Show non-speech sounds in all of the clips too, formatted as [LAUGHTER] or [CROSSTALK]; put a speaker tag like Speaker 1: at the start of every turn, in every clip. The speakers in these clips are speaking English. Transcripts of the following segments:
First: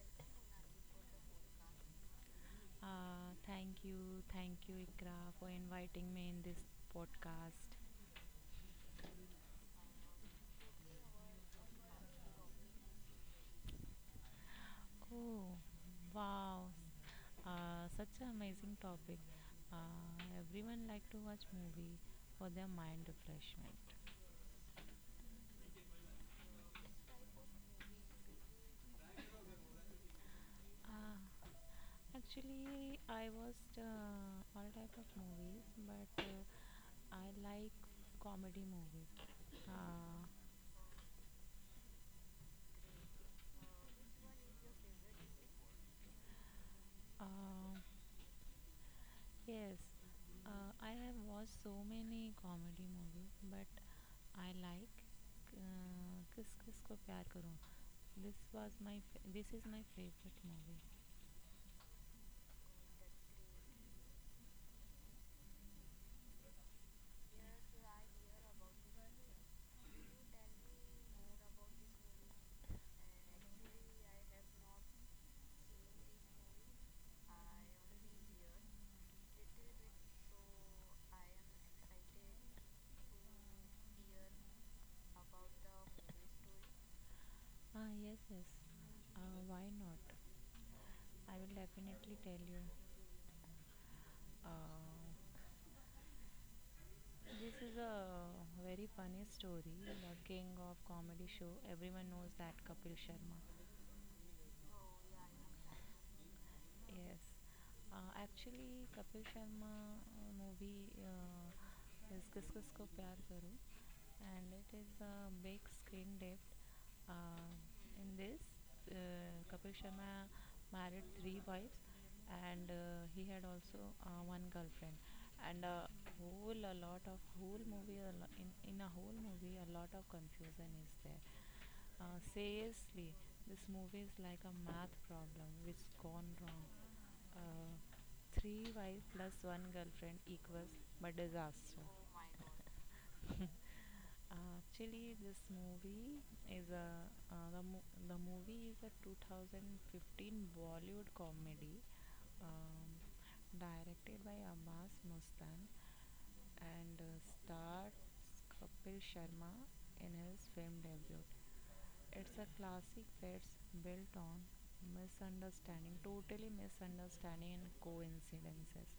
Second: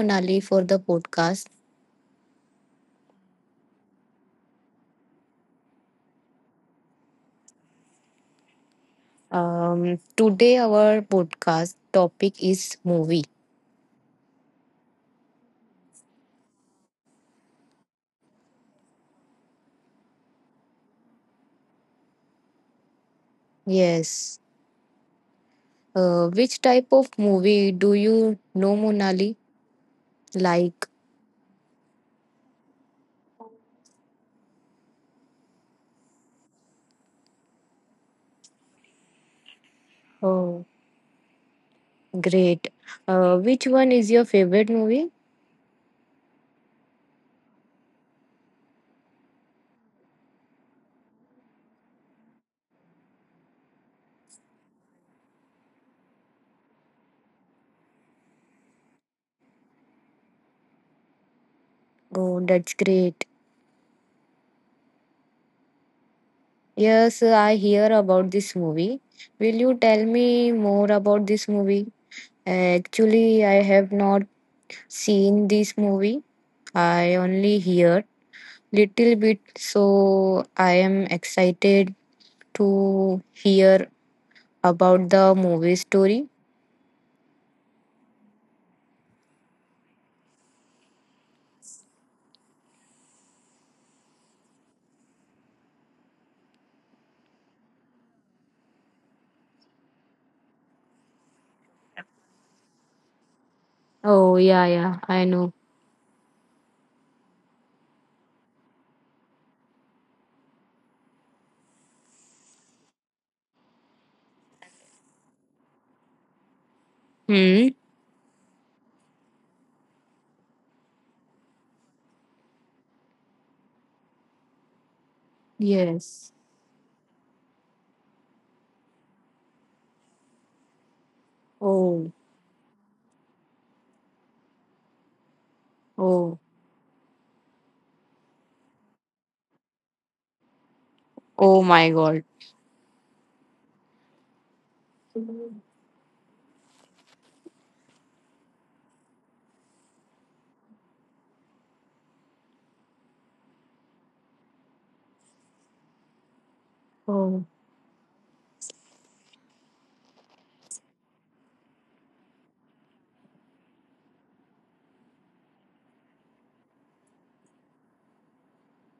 Speaker 1: Monali, for the podcast.
Speaker 2: Thank you, Ikra, for inviting me in this podcast.
Speaker 1: Today, our podcast topic is movie.
Speaker 2: Oh, wow! Such an amazing topic. Everyone like to watch movie for their mind refreshment.
Speaker 1: Yes. Which type of movie do you know, Monali? Like,
Speaker 2: Uh, actually, I watched all type of movies, but I like comedy movies. Uh,
Speaker 1: oh, great. Which one is your favorite movie?
Speaker 2: Uh, yes, I have watched so many comedy movies, but I like Kiss Kiss Ko Pyar Karo. This is my favorite movie.
Speaker 1: Oh, that's great. Yes, I hear about this movie. Will you tell me more about this movie? Actually, I have not seen this movie. I only hear little bit, so I am excited to hear about the movie story.
Speaker 2: Ah yes yes. Why not? I will definitely tell you. Uh, this is a very funny story. The king of comedy show. Everyone knows that Kapil Sharma.
Speaker 1: Oh, yeah, yeah, I know.
Speaker 2: Yes. Actually, Kapil Sharma movie is Kis Kisko Pyar Karu, and it is a big screen depth. Uh,
Speaker 1: Hmm.
Speaker 2: in this, Kapil Sharma married three wives, and he had also one girlfriend. And a
Speaker 1: Yes.
Speaker 2: whole a lot of whole movie a lo- in a whole movie a lot of confusion is there.
Speaker 1: Oh,
Speaker 2: Seriously, this movie is like a math problem which gone
Speaker 1: oh,
Speaker 2: wrong. Uh, three wife plus one girlfriend equals but
Speaker 1: oh
Speaker 2: disaster.
Speaker 1: my God.
Speaker 2: [LAUGHS] Actually, this movie is a the movie is a 2015 Bollywood comedy, um, directed by Abbas Mustan and
Speaker 1: Oh,
Speaker 2: stars Kapil Sharma in his film debut. It's a classic that's built on misunderstanding, totally misunderstanding and coincidences.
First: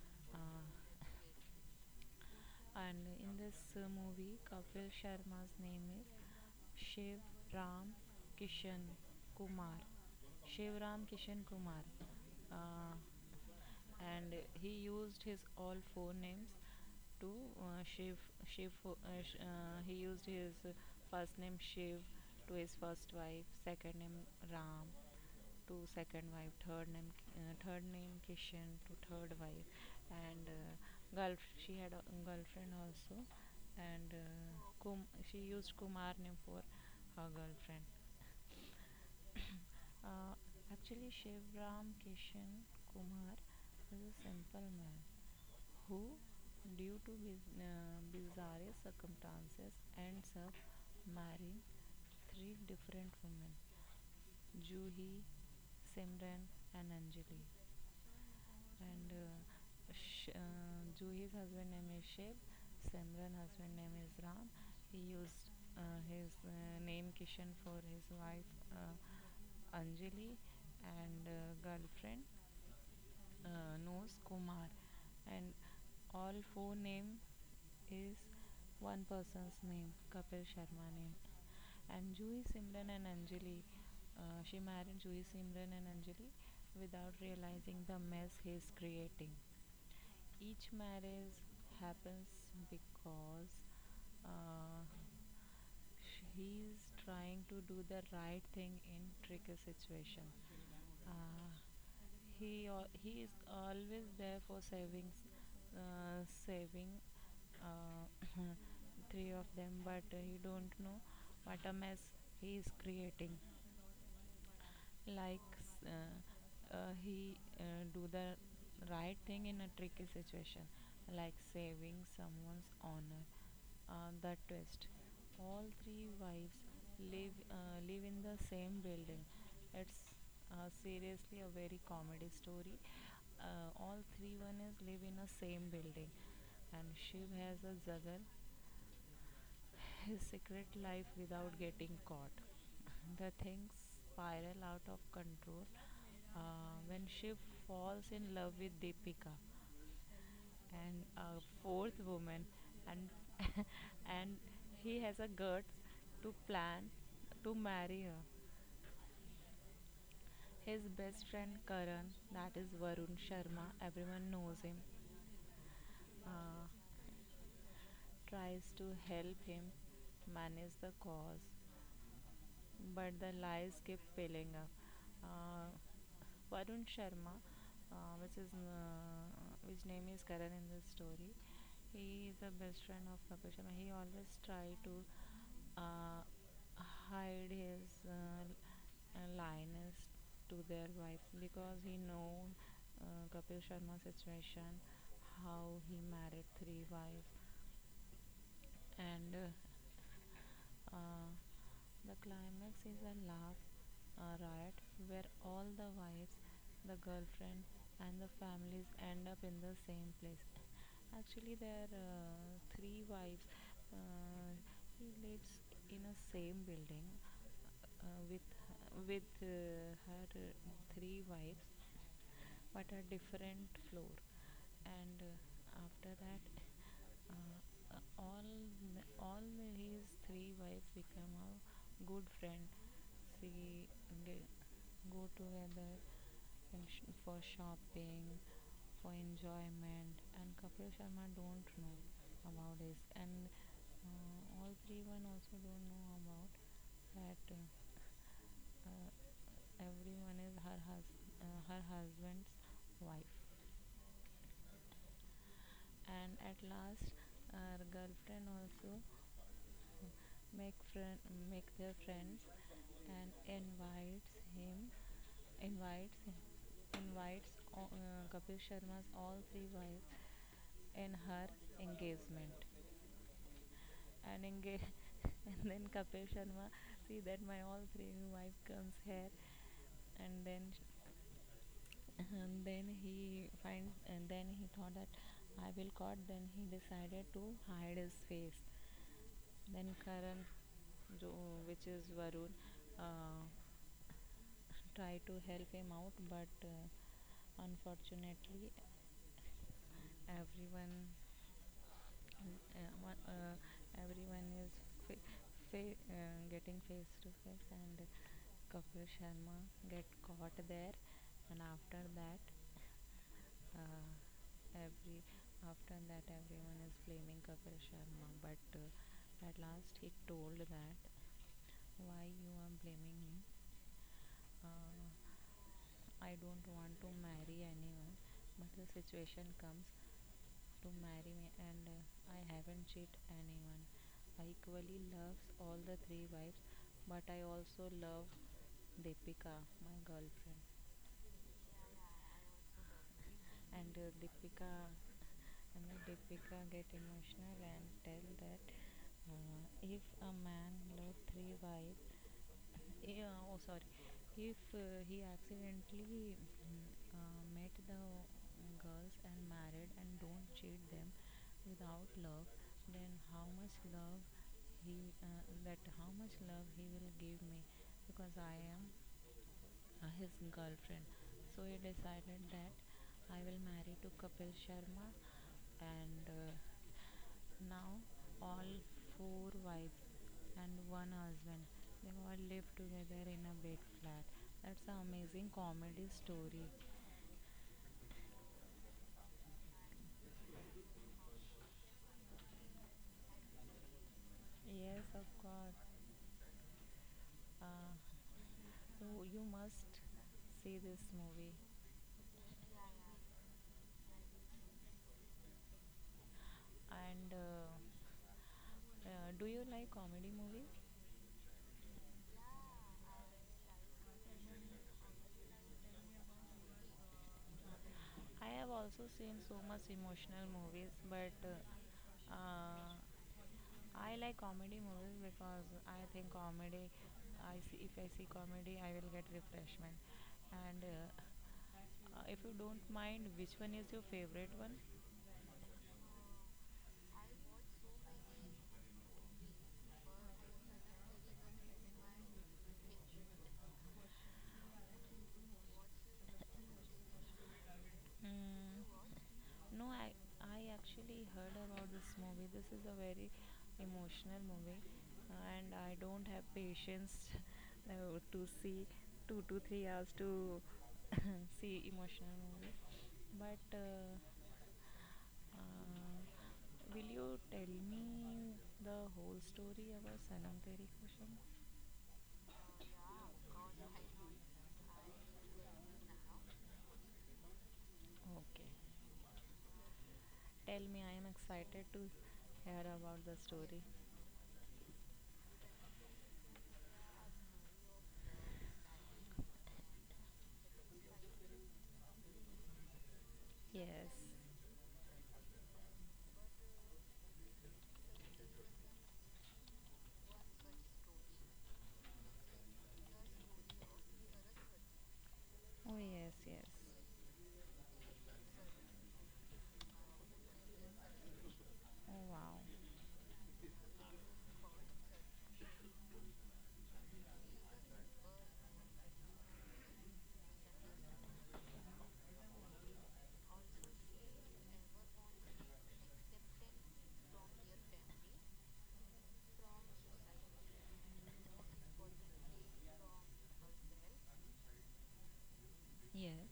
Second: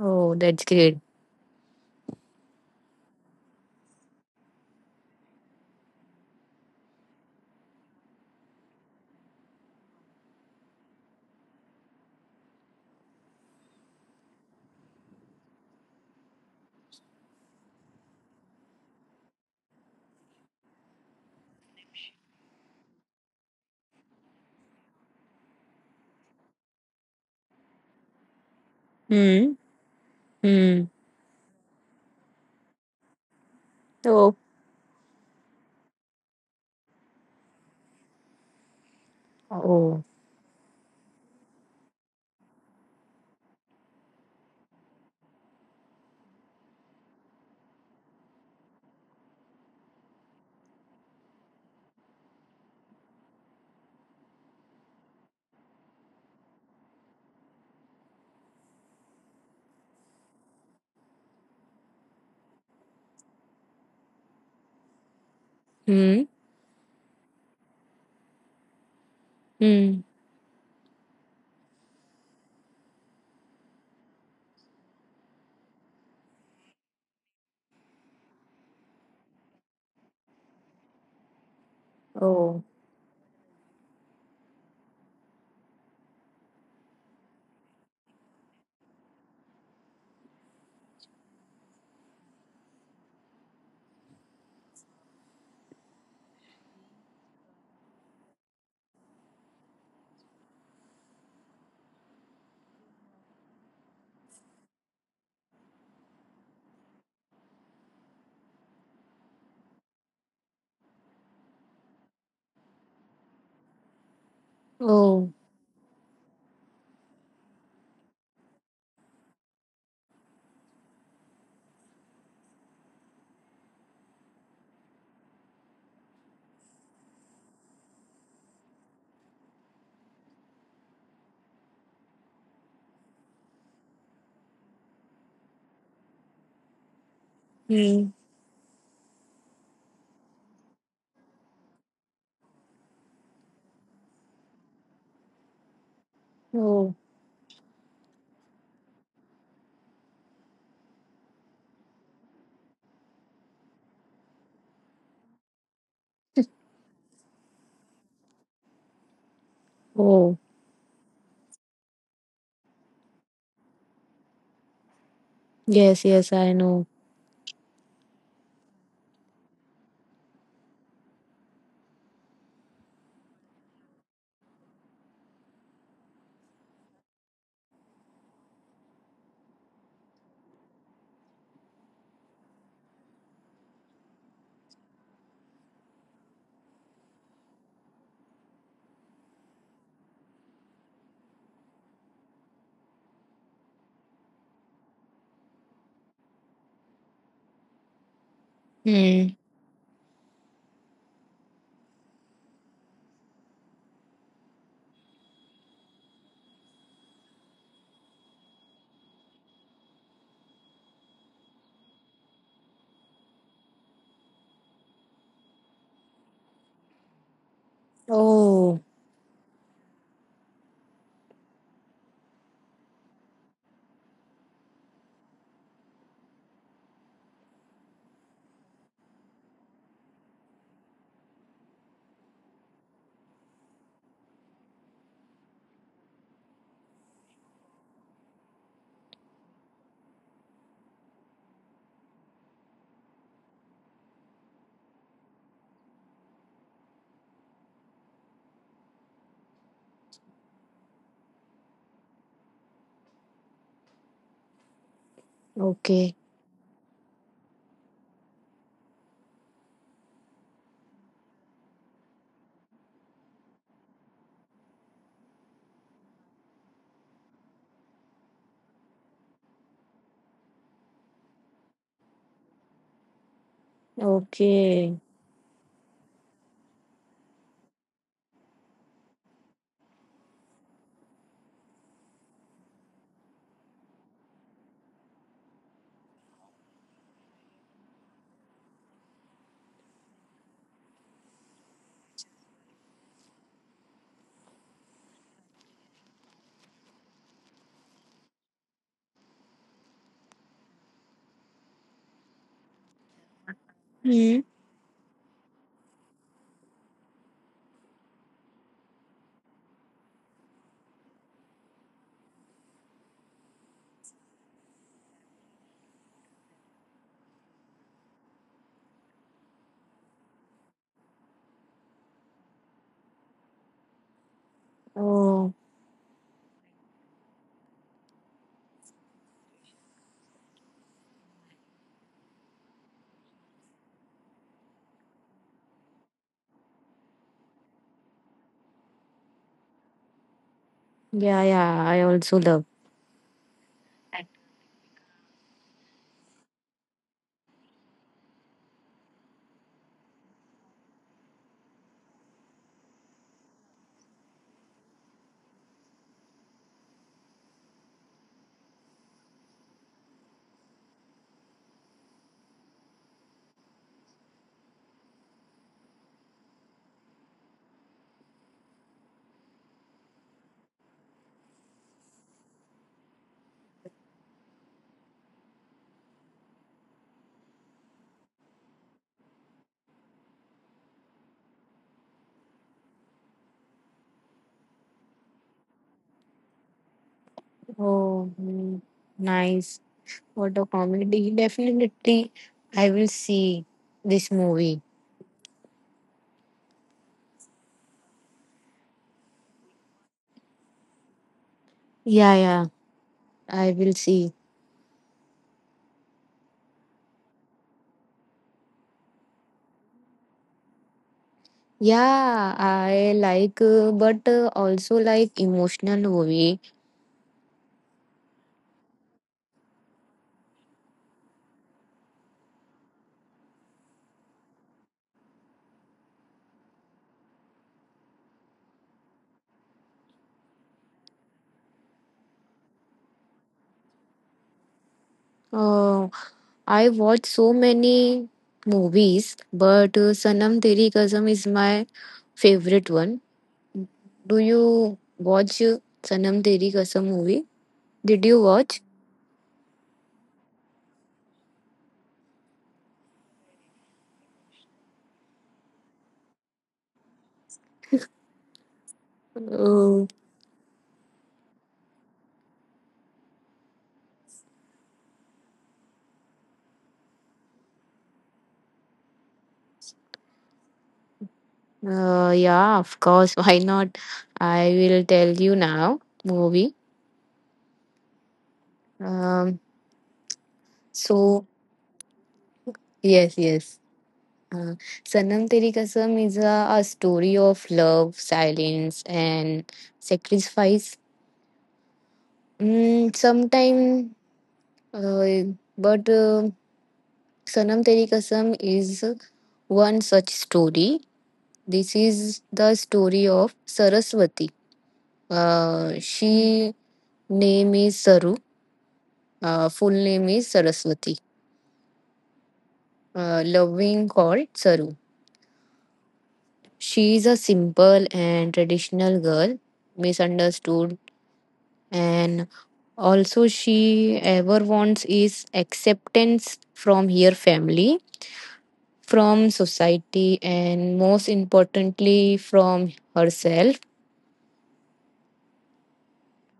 Speaker 1: oh, that's
Speaker 2: Uh, [LAUGHS]
Speaker 1: great.
Speaker 2: And in this movie, Kapil Sharma's name is Shiv Ram Kishan Kumar. Shiv Ram Kishan Kumar. Uh, and he used his all four names to Shiv. Shiv. Uh, he used his first name Shiv to his first wife, second name Ram to second wife, third name, Kishan to third
Speaker 1: Hmm.
Speaker 2: wife, and
Speaker 1: Hmm.
Speaker 2: girl. She had a girlfriend also, and
Speaker 1: Oh.
Speaker 2: she used Kumar name for her girlfriend.
Speaker 1: Oh,
Speaker 2: Uh, actually, Shivram Kishan Kumar was a simple man who, due to bizarre circumstances, ends up marrying three different women: Juhi, Simran, and Anjali. and uh, Juhi's husband name is Shiv, Simran husband name is Ram. He used
Speaker 1: hmm.
Speaker 2: his name Kishan for his wife
Speaker 1: Hmm.
Speaker 2: Anjali, and girlfriend knows Kumar, and all four name is one person's name, Kapil Sharma name. And Jui
Speaker 1: Oh,
Speaker 2: Simran and Anjali, she married Jui Simran and Anjali without realizing the mess he's creating. Each marriage happens because uh, he is trying to do the right thing in tricky situation. Uh, he is always there for savings, saving uh, [CLEARS THROAT] three of them, but he don't know what a mess he is creating,
Speaker 1: oh,
Speaker 2: like he do the right thing in a tricky situation like saving someone's honor. The twist, all three wives live in the same building. It's Seriously a very comedy story. All three one is live in a same building, and shiv has a
Speaker 1: hmm.
Speaker 2: juggle his secret life without getting caught. [LAUGHS] The things spiral out of control
Speaker 1: Oh,
Speaker 2: when Shiv falls in love with Deepika and a fourth woman, and [LAUGHS] and he has a guts to plan to marry her.
Speaker 1: oh.
Speaker 2: His best friend Karan, that is Varun Sharma, everyone knows him,
Speaker 1: Yes, yes, I
Speaker 2: uh,
Speaker 1: know.
Speaker 2: tries to help him manage the cause, but the lies keep piling up. Uh, uh, Varun Sharma, uh, which is uh, which name is Karan in this story, he is a best friend of Kapil Sharma. He always try to uh, hide his lioness to their wife because he know Kapil Sharma's situation, how he married three wives, and
Speaker 1: Hmm.
Speaker 2: the climax is a laugh riot where all the wives, the girlfriend, and the families end up in the same place. Actually, there are three wives. Uh, he lives in a same building uh, with
Speaker 1: Oh,
Speaker 2: with her three wives but a different floor, and after that, uh, all his three wives become a good friend. She they go together for shopping, for enjoyment, and Kapil Sharma don't know about this, and all three one also don't know about that, uh, everyone is her husband's wife.
Speaker 1: okay.
Speaker 2: And at last, her girlfriend also make friend, make their friends, and invites him, invites invites Kapil Sharma's all three wives in her engagement and engage.
Speaker 1: Okay.
Speaker 2: [LAUGHS] And then Kapil Sharma see that my all three wife comes here, and then he find, and then he thought that I will caught, then he decided to hide his face, then karan jo, which is varun, uh, tried to help him out, but unfortunately everyone, and uh, one, uh,
Speaker 1: Hmm.
Speaker 2: everyone is fa- getting face to face, and Kapil Sharma get caught there, and after that, uh, every after that everyone is blaming Kapil Sharma, but at last he told that why you are blaming me. uh,
Speaker 1: Oh,
Speaker 2: I don't want to marry anyone, but the situation comes to marry me, and I haven't cheated anyone. I equally loves all the three wives, but I also love Deepika, my girlfriend.
Speaker 1: yeah, yeah. I also love.
Speaker 2: And Deepika, I mean Deepika get emotional and tell that if a man love three wives, yeah, oh sorry, if he accidentally met the girls and married and don't cheat them without love, then how much love he that how much love he will give me because I am his girlfriend. So he decided that I will marry to Kapil Sharma, and now all four wives and one husband, they all live together in a big flat. That's an amazing comedy story.
Speaker 1: Oh, nice. What a comedy. Definitely, I will see this movie.
Speaker 2: Yes, of course. Uh, you must see this movie.
Speaker 1: Yeah, yeah. I will see.
Speaker 2: And do you like comedy movies?
Speaker 1: Yeah, I like, but also like emotional movie.
Speaker 2: I have also seen so much emotional movies, but uh, I like comedy movies because I think comedy. I see, if I see comedy, I will get refreshment. And if you don't mind, which one is your favorite one?
Speaker 1: Uh, I watch so many movies, but Sanam Teri Kasam is my favorite one. Do you watch Sanam Teri Kasam movie? Did you watch?
Speaker 2: Mm, no, I actually heard about this movie. This is a very emotional movie, and I don't have patience [LAUGHS] to see two to three
Speaker 1: Uh,
Speaker 2: hours to [LAUGHS] see emotional movie. But uh, will you tell me the whole story about Sanam Teri Khusham?
Speaker 1: yeah, of course. [LAUGHS] Why not? I will tell you now. Movie.
Speaker 2: Okay,
Speaker 1: Um,
Speaker 2: tell me. I am
Speaker 1: so
Speaker 2: excited to hear about
Speaker 1: yes,
Speaker 2: the
Speaker 1: yes.
Speaker 2: story.
Speaker 1: Uh, Sanam Teri Kasam is a story of love, silence, and sacrifice. Sometime,
Speaker 2: Yes.
Speaker 1: uh, but Sanam Teri Kasam is one such story. This is the story of Saraswati.
Speaker 2: Oh, yes, yes.
Speaker 1: She name is Saru. Full name is Saraswati.
Speaker 2: Oh, wow.
Speaker 1: Loving called Saru. She is a simple and traditional girl, misunderstood, and also she ever wants is acceptance from her family, from society, and most importantly from herself.
Speaker 2: Yes,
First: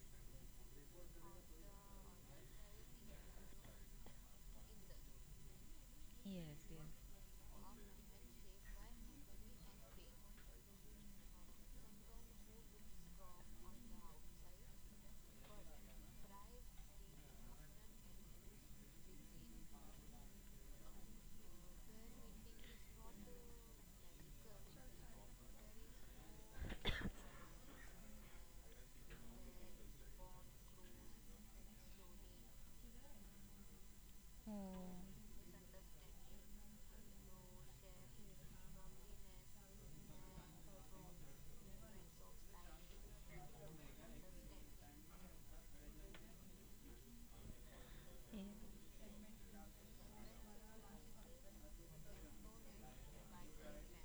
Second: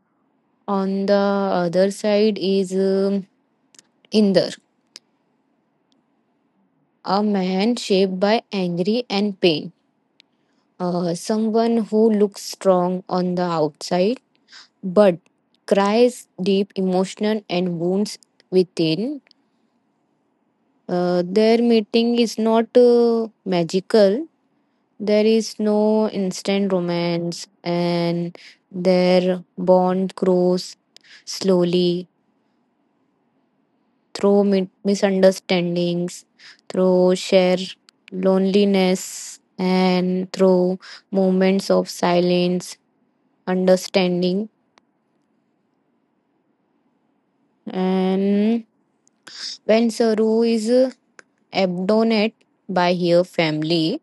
Speaker 1: On the other side is Inder.
Speaker 2: yes, yes.
Speaker 1: A man shaped by anger and pain. Someone who looks strong on the outside but cries deep emotion and wounds within. Their meeting is not magical. There is no instant romance and their bond grows slowly through
Speaker 2: Oh,
Speaker 1: misunderstandings, through shared loneliness, and through moments of silence, understanding.
Speaker 2: ye-
Speaker 1: And when Saru is abandoned by her family,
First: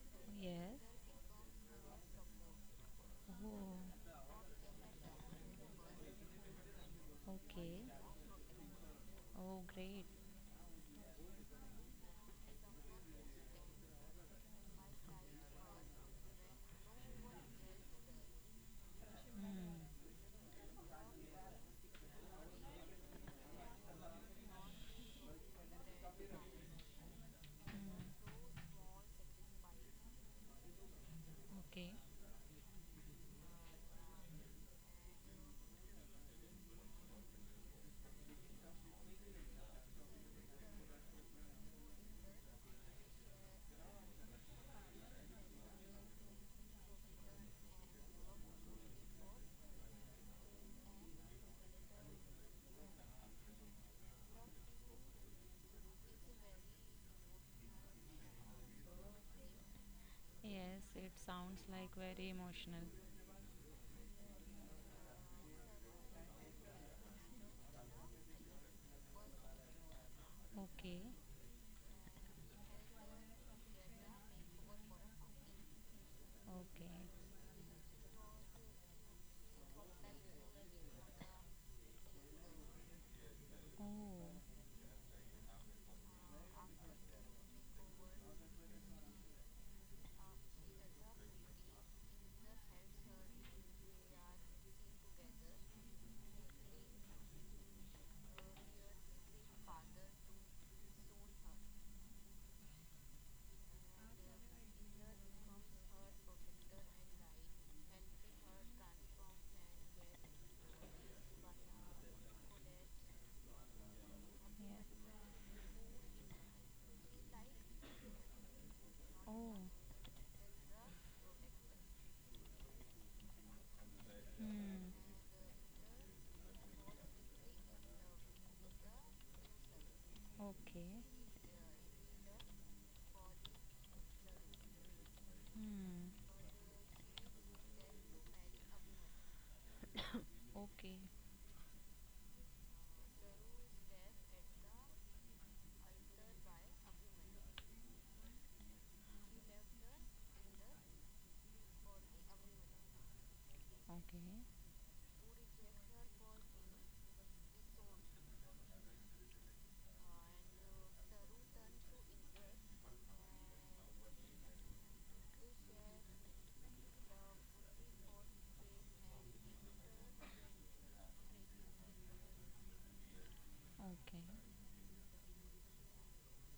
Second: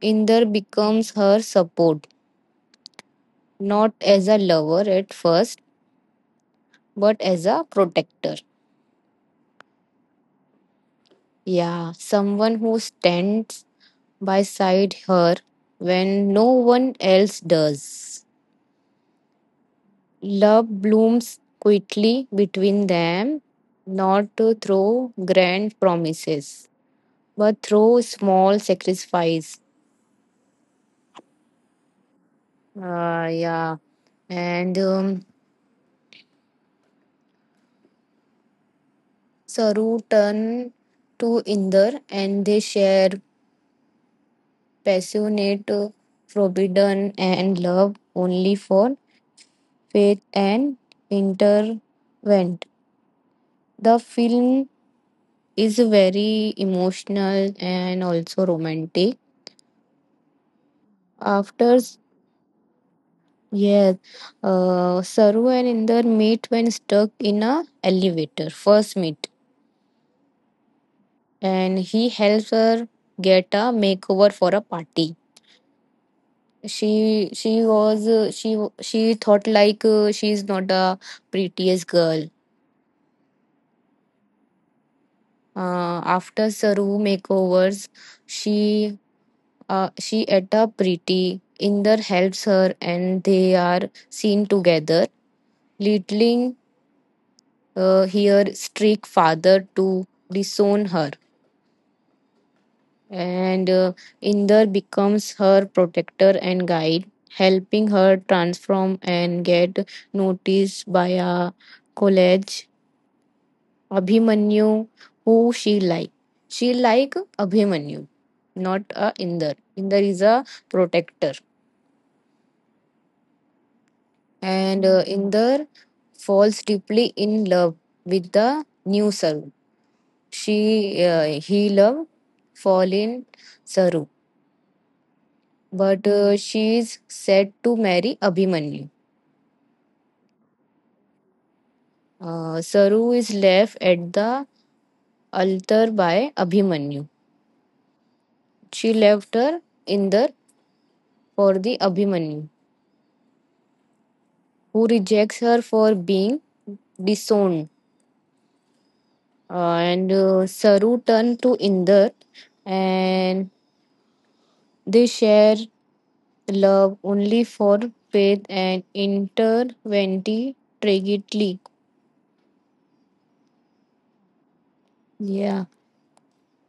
Speaker 1: Inder
Speaker 2: yes.
Speaker 1: becomes her support, not
Speaker 2: Oh,
Speaker 1: as a lover at first, but as a
Speaker 2: okay.
Speaker 1: protector.
Speaker 2: Oh, great.
Speaker 1: Yeah, someone who stands by side her when no one else does.
Speaker 2: Hmm.
Speaker 1: Love blooms quietly between them, not through grand promises, but through small sacrifice.
Speaker 2: Okay.
Speaker 1: Yeah. And Saru turn to Inder and they share passionate, forbidden, and love only for faith and intervent. The film is very emotional and also romantic.
Speaker 2: Yes, it sounds
Speaker 1: After.
Speaker 2: like very emotional.
Speaker 1: Yes, Saru and Inder meet when stuck in a elevator. First meet,
Speaker 2: Okay.
Speaker 1: and he helps her get a makeover for a party.
Speaker 2: Okay.
Speaker 1: She she thought like she's not a prettiest girl.
Speaker 2: Oh,
Speaker 1: After Saru makeovers, she she at a pretty. Inder helps her, and they are seen together. Littling here strict father to disown her and Inder becomes her protector and guide, helping her transform and get noticed by a college Abhimanyu
Speaker 2: yes.
Speaker 1: who she like. She like Abhimanyu, not a Inder.
Speaker 2: Oh.
Speaker 1: Inder is a protector, and
Speaker 2: Hmm.
Speaker 1: Inder falls deeply in love with the new Saru. She
Speaker 2: Okay.
Speaker 1: He love fall in Saru, but
Speaker 2: Hmm.
Speaker 1: she is set to marry Abhimanyu.
Speaker 2: [COUGHS] Okay.
Speaker 1: Saru is left at the altar by Abhimanyu. She left her in for the Abhimanyu,
Speaker 2: Okay.
Speaker 1: who rejects her for being disowned. Uh, and Saru turned to Indar, and they share love only for faith and interventy tragically.
Speaker 2: Okay.
Speaker 1: Yeah.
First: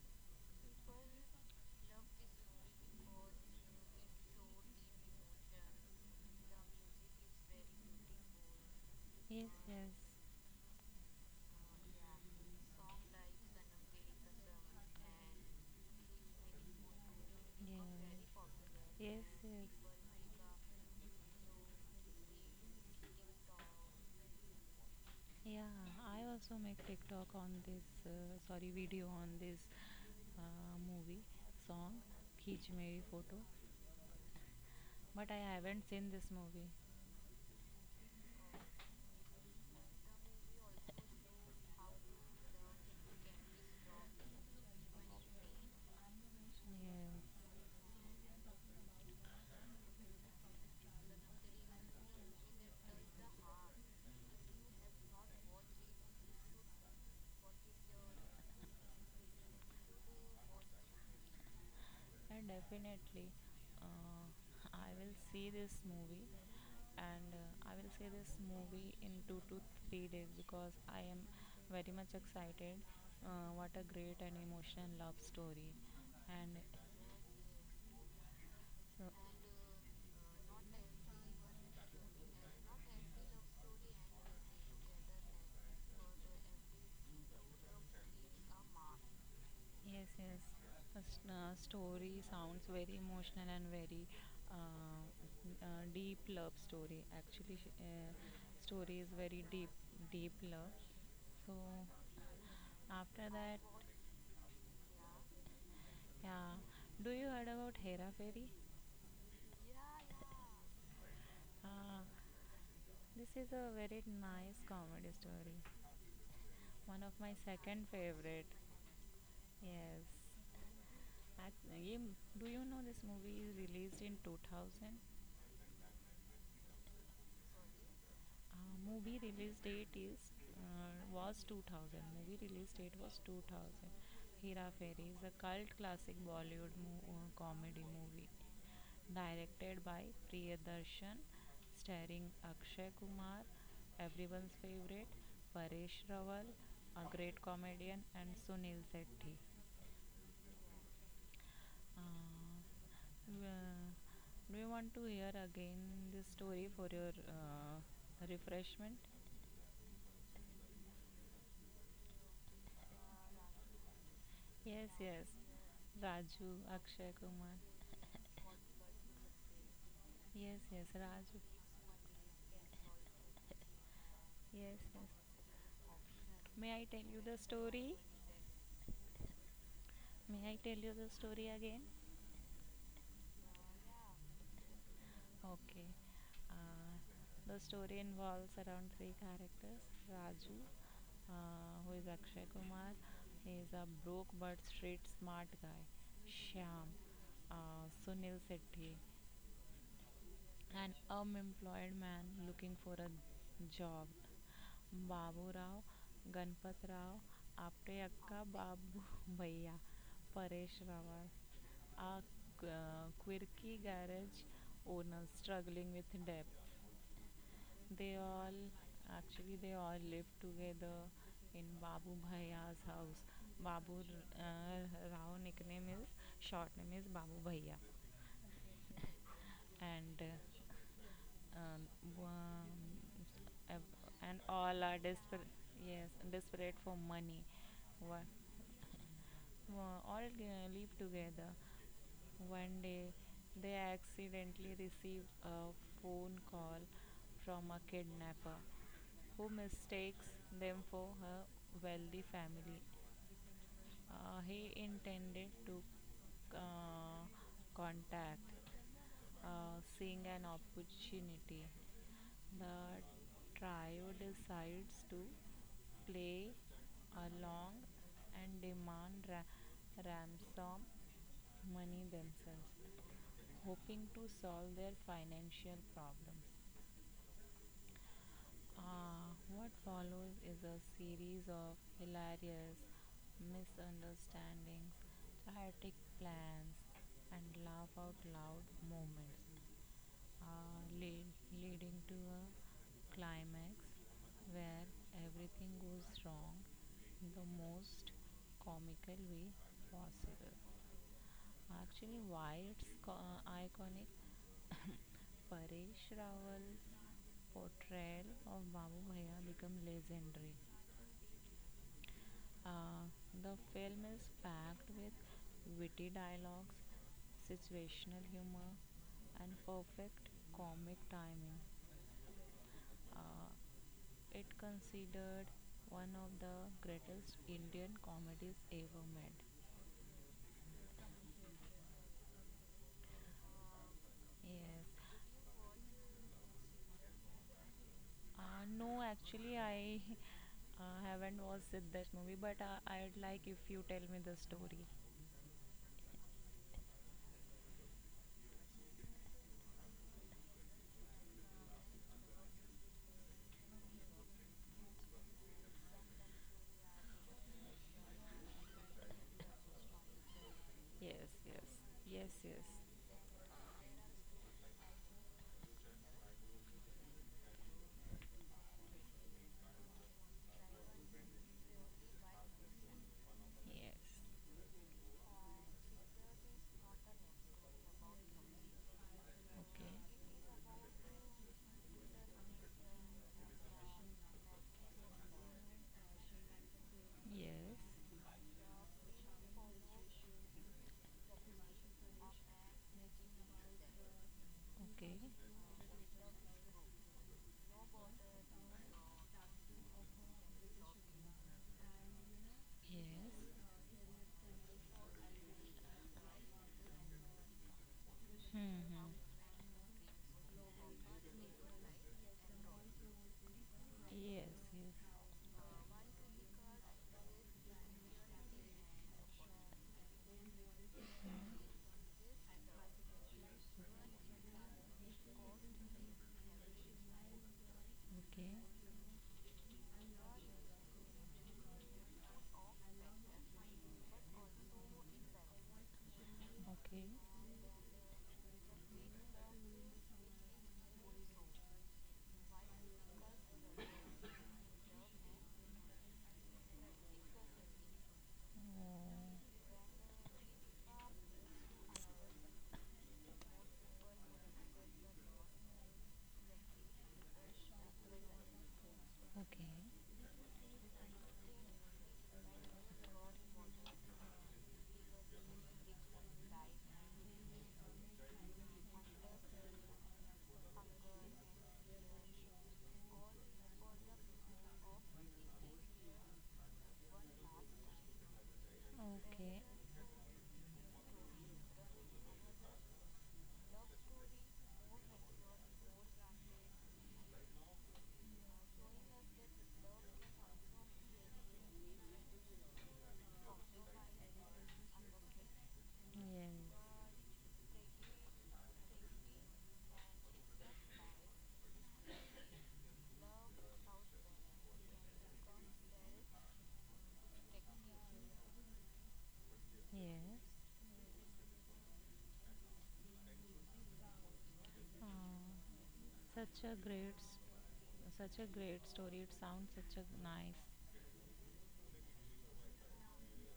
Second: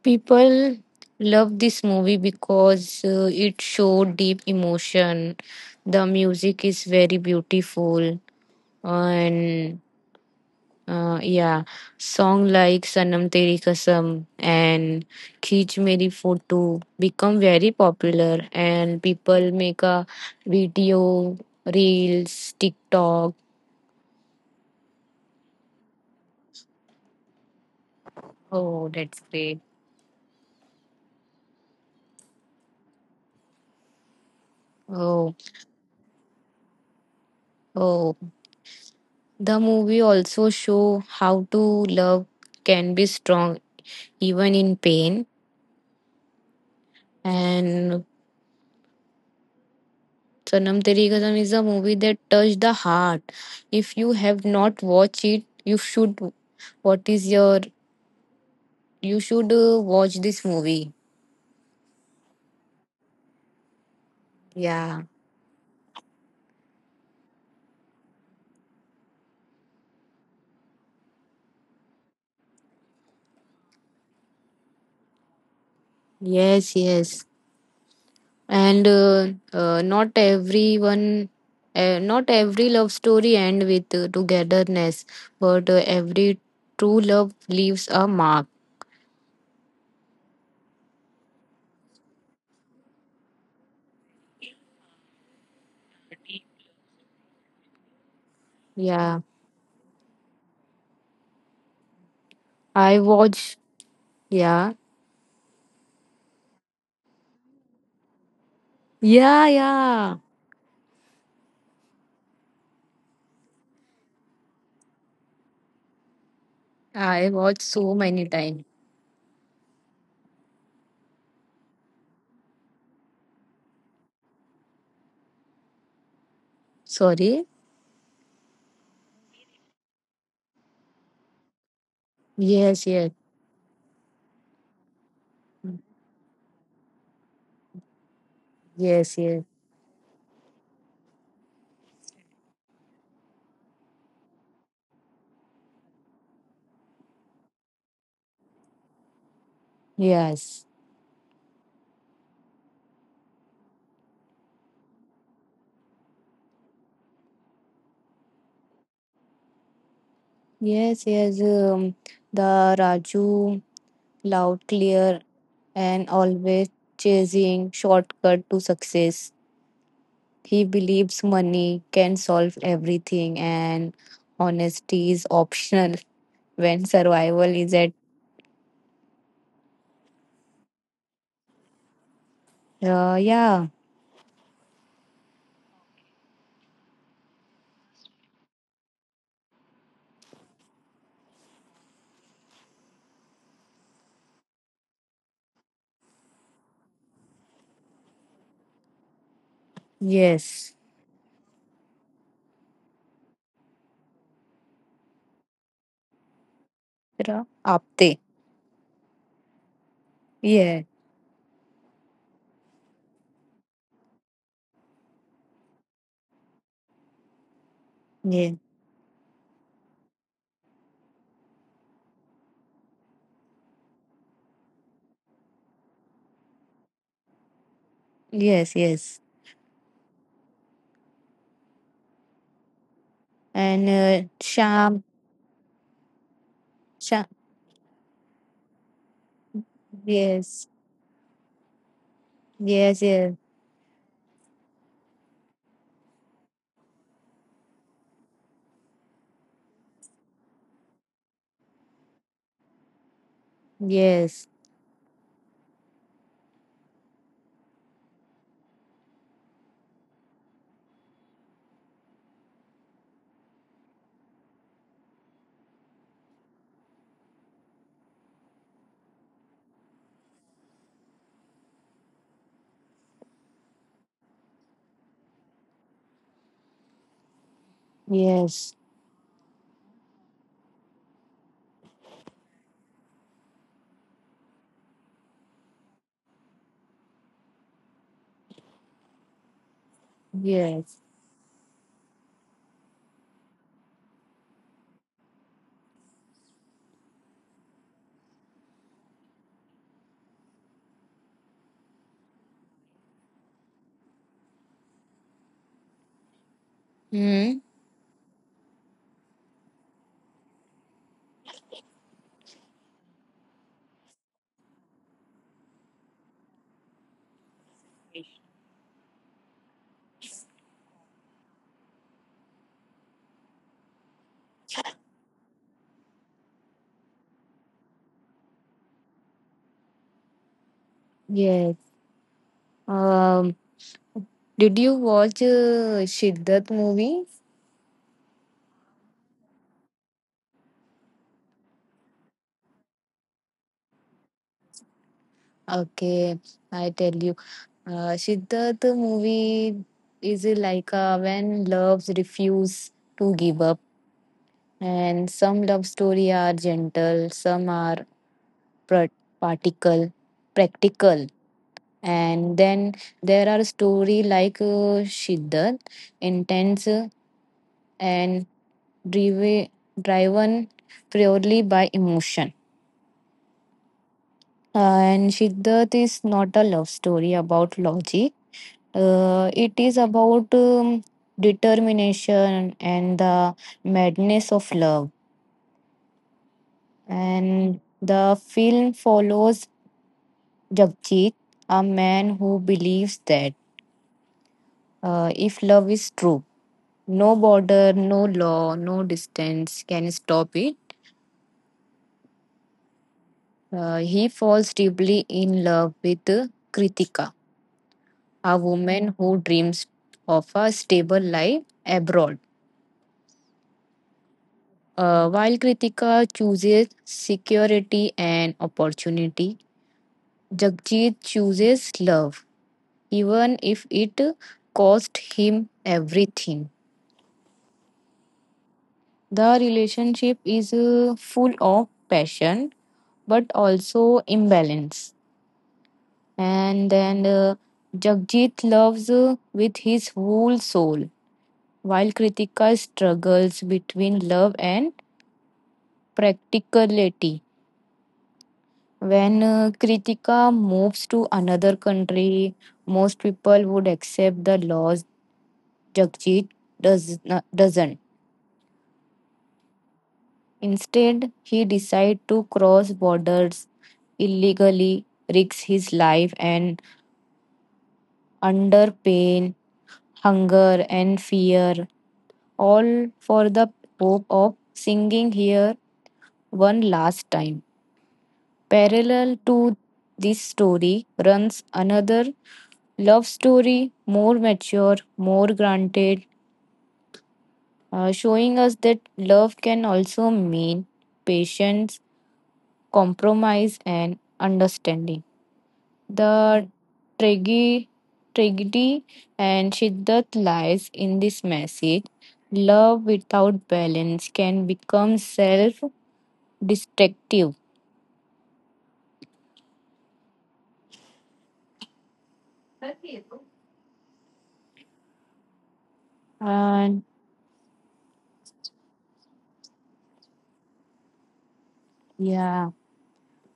Speaker 1: People love this movie because it showed deep emotion. The music is very beautiful,
Speaker 2: Yes,
Speaker 1: and
Speaker 2: yes.
Speaker 1: yeah, song like "Sanam Teri Kasam" and "Khich Meri Photo" become very popular, and
Speaker 2: Yes. Yes,
Speaker 1: people
Speaker 2: yes.
Speaker 1: make a video, reels, TikTok.
Speaker 2: Yeah, I also make TikTok on this, sorry,
Speaker 1: Oh,
Speaker 2: video
Speaker 1: that's
Speaker 2: on
Speaker 1: great.
Speaker 2: this movie song, Khich Meri Photo. But
Speaker 1: Oh,
Speaker 2: I haven't seen this movie.
Speaker 1: oh. The movie also show how to love can be strong even in pain.
Speaker 2: Yes,
Speaker 1: And Sanam Teri Kasam is a movie that touched the heart. If you have not watched it, you should. What is your? You should watch this movie.
Speaker 2: and definitely uh, I
Speaker 1: Yeah.
Speaker 2: will see this movie, and I will see this movie in 2 to 3 days because I am very much excited. What a great and emotional love story! And
Speaker 1: Yes. Yes. And
Speaker 2: uh,
Speaker 1: uh, uh, not everyone. Not every love story end with togetherness, but every true love leaves a mark.
Speaker 2: yes, yes. The story sounds very emotional and very uh, deep love story. Actually, story is
Speaker 1: Yeah,
Speaker 2: very deep, deep love. So
Speaker 1: I
Speaker 2: after
Speaker 1: watch.
Speaker 2: that,
Speaker 1: Yeah,
Speaker 2: yeah. Do you heard about Hera Fairy?
Speaker 1: yeah, yeah.
Speaker 2: Uh, this is a very nice comedy story. One of
Speaker 1: I
Speaker 2: my
Speaker 1: watched
Speaker 2: second
Speaker 1: so many
Speaker 2: favorite.
Speaker 1: times.
Speaker 2: Yes. At, you- do you know this movie is released in 2000? Uh,
Speaker 1: Sorry.
Speaker 2: movie release date is was 2000. Movie release
Speaker 1: Yes,
Speaker 2: date
Speaker 1: yes,
Speaker 2: was 2000. Hera Fairy is a cult classic Bollywood comedy movie
Speaker 1: yes, yes,
Speaker 2: directed by Priyadarshan, starring Akshay Kumar, everyone's favorite, Paresh Rawal, a great comedian, and Sunil Shetty.
Speaker 1: yes,
Speaker 2: Well, do you want to hear again the story for your refreshment?
Speaker 1: yes, yes. The Raju, loud,
Speaker 2: Yes,
Speaker 1: clear,
Speaker 2: yes.
Speaker 1: and
Speaker 2: Raju,
Speaker 1: always
Speaker 2: Akshay Kumar.
Speaker 1: chasing shortcut to success.
Speaker 2: Yes,
Speaker 1: He
Speaker 2: yes,
Speaker 1: believes
Speaker 2: Raju.
Speaker 1: money can solve everything, and
Speaker 2: Yes, yes.
Speaker 1: honesty is optional [LAUGHS]
Speaker 2: May I
Speaker 1: when
Speaker 2: tell you the
Speaker 1: survival is at.
Speaker 2: story? May I tell you the story again?
Speaker 1: Yeah.
Speaker 2: Okay. Uh, the story involves around three characters: Raju, who is Akshay Kumar, he is a broke but street smart guy, Shyam, Sunil Sethi,
Speaker 1: Yes.
Speaker 2: an unemployed man looking for a job. Babu Rao Ganpat Rao Apte
Speaker 1: Aapte.
Speaker 2: अक्का बाबू भैया Paresh
Speaker 1: Yeah.
Speaker 2: Rawal, a quirky garage owner struggling with debt. They all
Speaker 1: Yeah.
Speaker 2: they all live together in Babu Bhaya's house. Babu uh, Rao nickname is short name is Babu Bhaiya,
Speaker 1: Yes. Yes.
Speaker 2: and um, um,
Speaker 1: And
Speaker 2: all are
Speaker 1: Sham.
Speaker 2: desperate, yes, desperate for money. Wha- all
Speaker 1: Yes.
Speaker 2: live together. One day
Speaker 1: Yes. Yes.
Speaker 2: they accidentally receive a phone call from a kidnapper who mistakes them for her wealthy family
Speaker 1: Yes.
Speaker 2: he intended to uh, contact, seeing an opportunity. The trio decides to play along and demand ransom money themselves, hoping to solve their financial problems.
Speaker 1: Yes.
Speaker 2: What follows is a series of hilarious misunderstandings, chaotic plans, and laugh out loud moments, uh,
Speaker 1: Yes.
Speaker 2: lead, leading to a climax where everything goes wrong in the most comical way possible. Actually, why it's iconic? [LAUGHS] Paresh Rawal's
Speaker 1: Hmm.
Speaker 2: portrayal of Babu Bhaiya became legendary. Uh, the film is packed with witty dialogues, situational humor, and perfect comic timing. Uh, it considered one of the greatest Indian comedies ever made.
Speaker 1: Yes. Um, did you
Speaker 2: Yes.
Speaker 1: watch Siddharth movie?
Speaker 2: No, actually, I [LAUGHS] haven't watched it, that movie, but I'd like if you tell me the story.
Speaker 1: Okay, I tell you, Siddharth movie is like when loves refuse to give up, and some love story are gentle, some are pr- particle, practical,
Speaker 2: Yes, yes, yes,
Speaker 1: and
Speaker 2: yes,
Speaker 1: then there are story like Siddharth, intense and drive, driven purely by emotion.
Speaker 2: yes.
Speaker 1: And Siddharth is not a love story about logic. It
Speaker 2: Okay.
Speaker 1: is about determination and the madness of love. And
Speaker 2: Yes.
Speaker 1: the film follows Jagjit, a man who believes that
Speaker 2: Okay.
Speaker 1: if love is true, no border, no law, no distance can stop it.
Speaker 2: Yes.
Speaker 1: He falls deeply in love with Kritika, a
Speaker 2: Hmm.
Speaker 1: woman who dreams of a stable life abroad.
Speaker 2: Yes. Yes.
Speaker 1: While Kritika chooses security and opportunity, Jagjit chooses love, even if it cost him everything.
Speaker 2: Okay.
Speaker 1: The relationship is full of passion but also imbalance. And
Speaker 2: Okay.
Speaker 1: then Jagjit loves with his whole soul, while Kritika struggles between love and practicality.
Speaker 2: Oh.
Speaker 1: When Kritika moves to another country, most people would accept the laws. Jagjit doesn't.
Speaker 2: Okay.
Speaker 1: Instead, he decides to cross borders illegally, risks his life, and under pain, hunger, and fear, all for the hope of singing here one last time. Parallel
Speaker 2: Okay.
Speaker 1: to this story runs another love story, more mature, more granted, showing us that love can also mean patience, compromise, and understanding. The
Speaker 2: Yes.
Speaker 1: tragi- tragedy and Shiddat lies in this message. Love without balance can become self destructive.
Speaker 2: Yes. Oh, such a
Speaker 1: And
Speaker 2: great. Such a great story. It sounds such a nice.
Speaker 1: yeah.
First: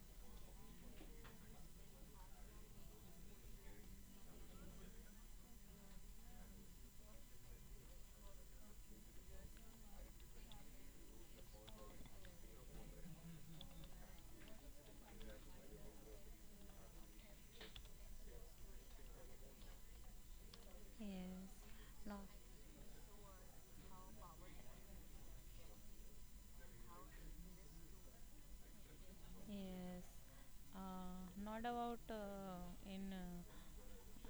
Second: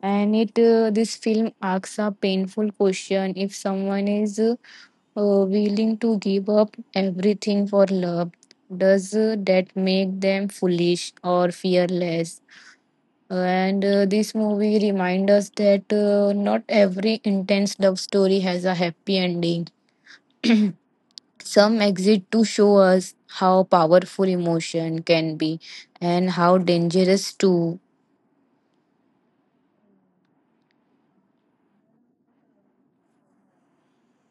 Speaker 1: and it this film asks a painful question. If someone is willing to give up everything for love, does that make them foolish or fearless? And this movie reminds us that not every intense love story has a happy ending.
Speaker 2: Yes.
Speaker 1: Some
Speaker 2: Not.
Speaker 1: exit to show us how powerful emotion can be and how dangerous too.
Speaker 2: Yes. Not about in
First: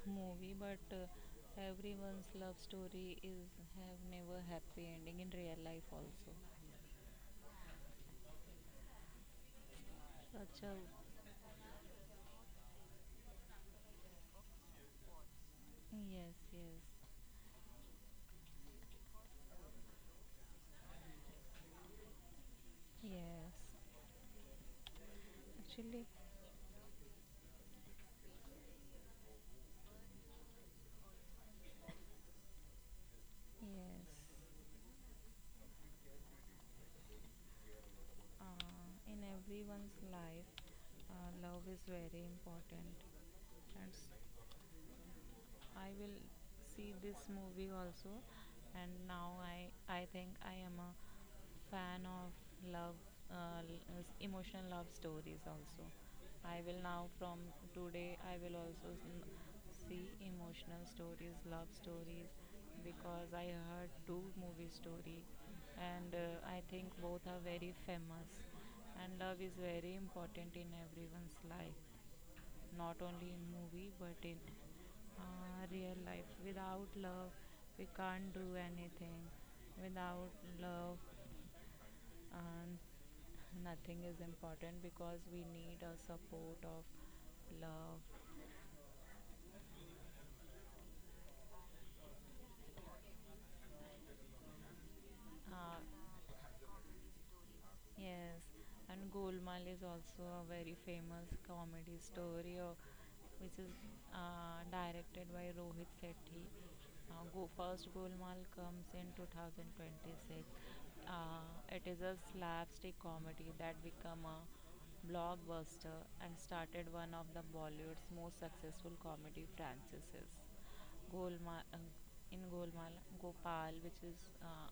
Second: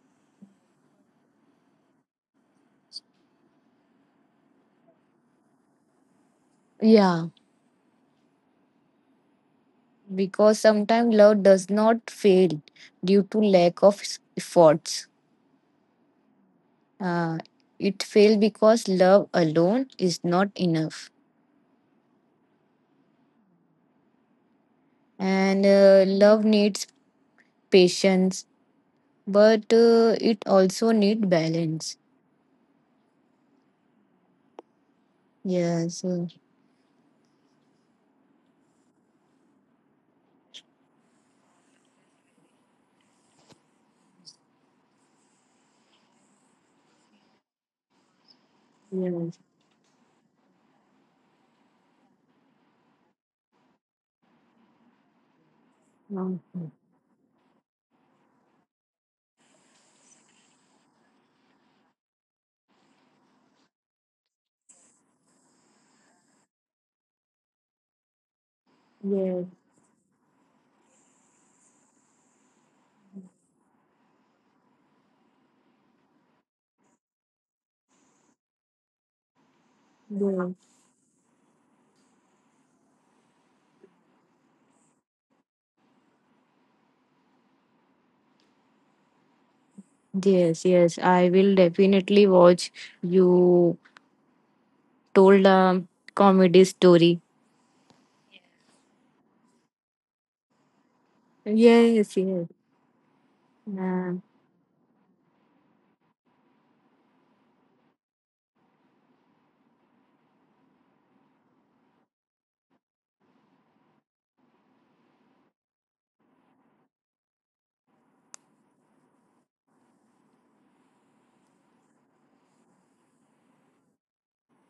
Speaker 2: movie, but everyone's love story is have never happy ending in real life also.
Speaker 1: Yeah,
Speaker 2: Such
Speaker 1: because
Speaker 2: a
Speaker 1: sometimes love does not fail due to lack of efforts.
Speaker 2: yes, yes,
Speaker 1: Uh, it fails because love alone is not enough.
Speaker 2: yes.
Speaker 1: And
Speaker 2: Actually,
Speaker 1: love needs patience, but it also needs balance.
Speaker 2: yes.
Speaker 1: Yes,
Speaker 2: In everyone's life, love is very important, and I will see this movie also, and now
Speaker 1: yes,
Speaker 2: I think I am a fan of love, emotional love stories also.
Speaker 1: um,
Speaker 2: I will now from today, I will also see emotional stories, love stories, because I heard two movie story, and I think both are very famous, and love
Speaker 1: yes,
Speaker 2: is very important in everyone's life, not only in movie but in real life. Without love, we can't do anything without
Speaker 1: yes,
Speaker 2: love, and nothing is important because we need a support of love.
Speaker 1: yes, yes. I will definitely watch. You told
Speaker 2: uh,
Speaker 1: a comedy story.
Speaker 2: Yes, and Golmaal is also a very famous comedy
Speaker 1: Yes, yes,
Speaker 2: story, which is
Speaker 1: uh,
Speaker 2: directed by Rohit Sethi. First Golmaal comes in 2026. Uh, it is a slapstick comedy that became a blockbuster and started one of the Bollywood's most successful comedy franchises. Golmaal in Golmaal, Gopal, which is uh,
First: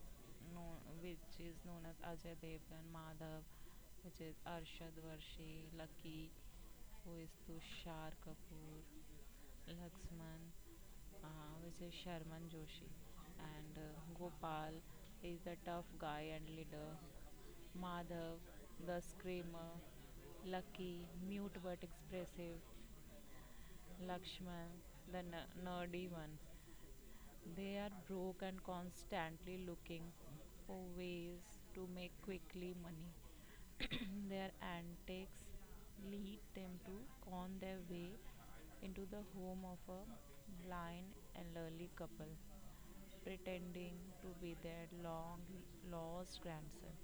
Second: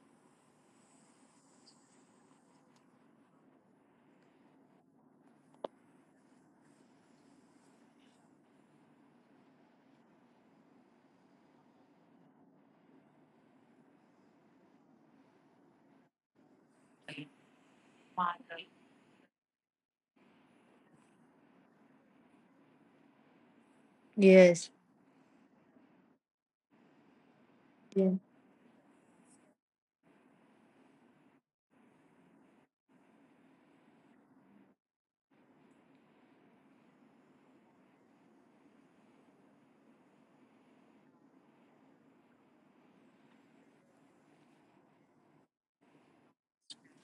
Speaker 2: known, which is known as Ajay Devgan, Madhav, which is Arshad Varshi, Lucky, who is Tushar Kapoor, Laxman, which is Sharman Joshi, and Gopal is the tough guy and leader, Madhav, the screamer, Lucky, mute but expressive, Lakshman,
Speaker 1: yes,
Speaker 2: the nerdy one. They are
Speaker 1: yes,
Speaker 2: broke and constantly looking for ways to make quickly money. [CLEARS THROAT] Their antics lead them to con their way into the home of a blind elderly couple, pretending to be their long lost grandson.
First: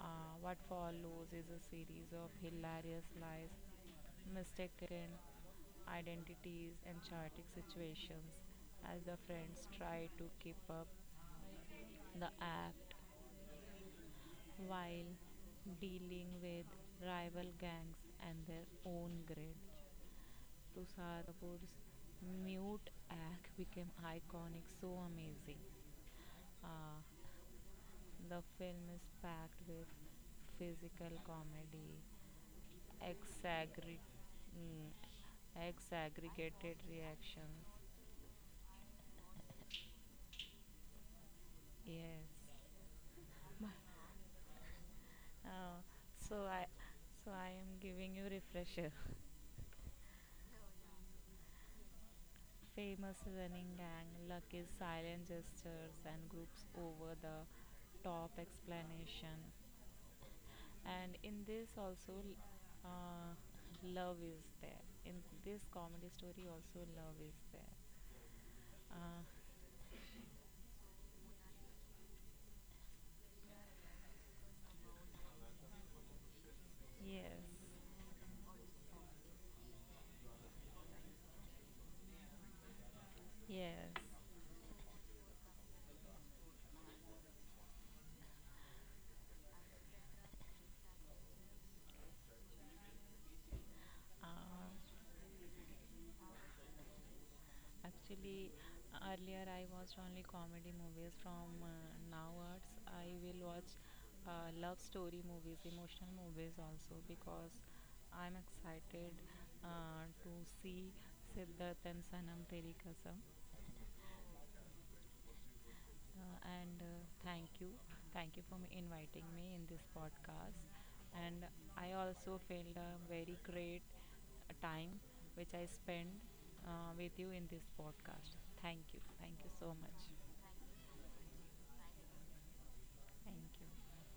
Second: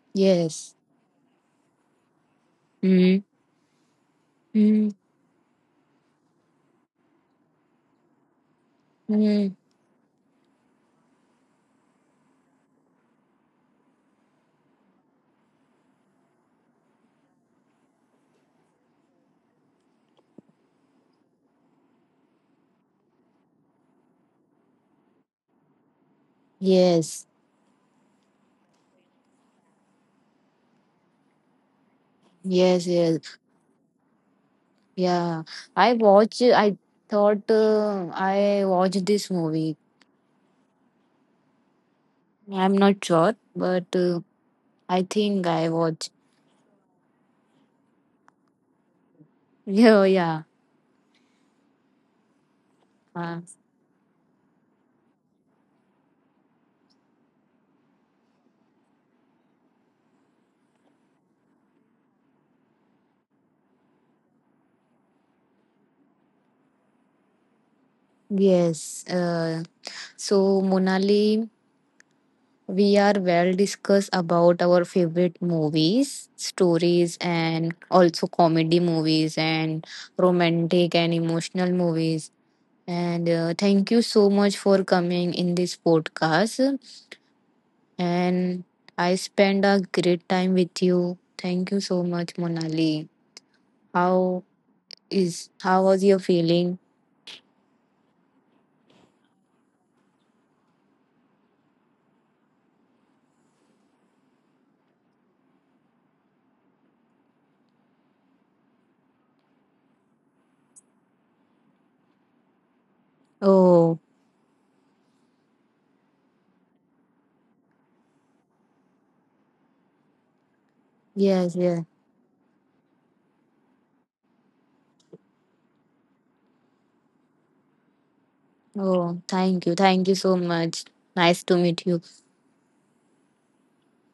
Speaker 2: What
Speaker 1: yes.
Speaker 2: follows is a series of hilarious
Speaker 1: Mm-hmm.
Speaker 2: lies, mistaken identities, and chaotic situations as the friends try to keep up the act while dealing with rival gangs and their own greed. Tushar Kapoor's mute act became iconic, so amazing. Uh,
Speaker 1: Yes,
Speaker 2: The film is packed with physical comedy,
Speaker 1: yes, yes.
Speaker 2: exaggerate,
Speaker 1: Yeah, I watch.
Speaker 2: exaggerated
Speaker 1: I thought
Speaker 2: reactions.
Speaker 1: I watched this movie.
Speaker 2: Yes.
Speaker 1: I'm not sure, but I think I
Speaker 2: Uh,
Speaker 1: watched. [LAUGHS]
Speaker 2: so I, so I am giving you refresher.
Speaker 1: Yeah, yeah.
Speaker 2: [LAUGHS] Famous
Speaker 1: Uh,
Speaker 2: running gang, lucky silent gestures, and groups over the top explanation. And in this also, uh, love is there. In this comedy story also, love is there.
Speaker 1: yes.
Speaker 2: Uh,
Speaker 1: So, Monali, we are well discussed about our favorite movies, stories,
Speaker 2: yes,
Speaker 1: and also comedy movies and romantic and emotional movies. And thank
Speaker 2: yes.
Speaker 1: you so much for coming in this podcast. And I spend a great time with you. Thank you so much, Monali.
Speaker 2: Uh,
Speaker 1: How how was your feeling?
Speaker 2: actually, earlier I watched only comedy movies. From nowwards, I will watch love story movies, emotional movies also because I'm excited to see Siddharth and Sanam Teri Kasam.
Speaker 1: Oh,
Speaker 2: And Thank you. Thank you for inviting me in this podcast. And
Speaker 1: yes, yes.
Speaker 2: I also felt a very great time which I spent with you in this podcast. Thank you.
Speaker 1: Oh,
Speaker 2: Thank you
Speaker 1: thank
Speaker 2: so
Speaker 1: you.
Speaker 2: much.
Speaker 1: Thank you so much. Nice to meet you.
Speaker 2: Thank you.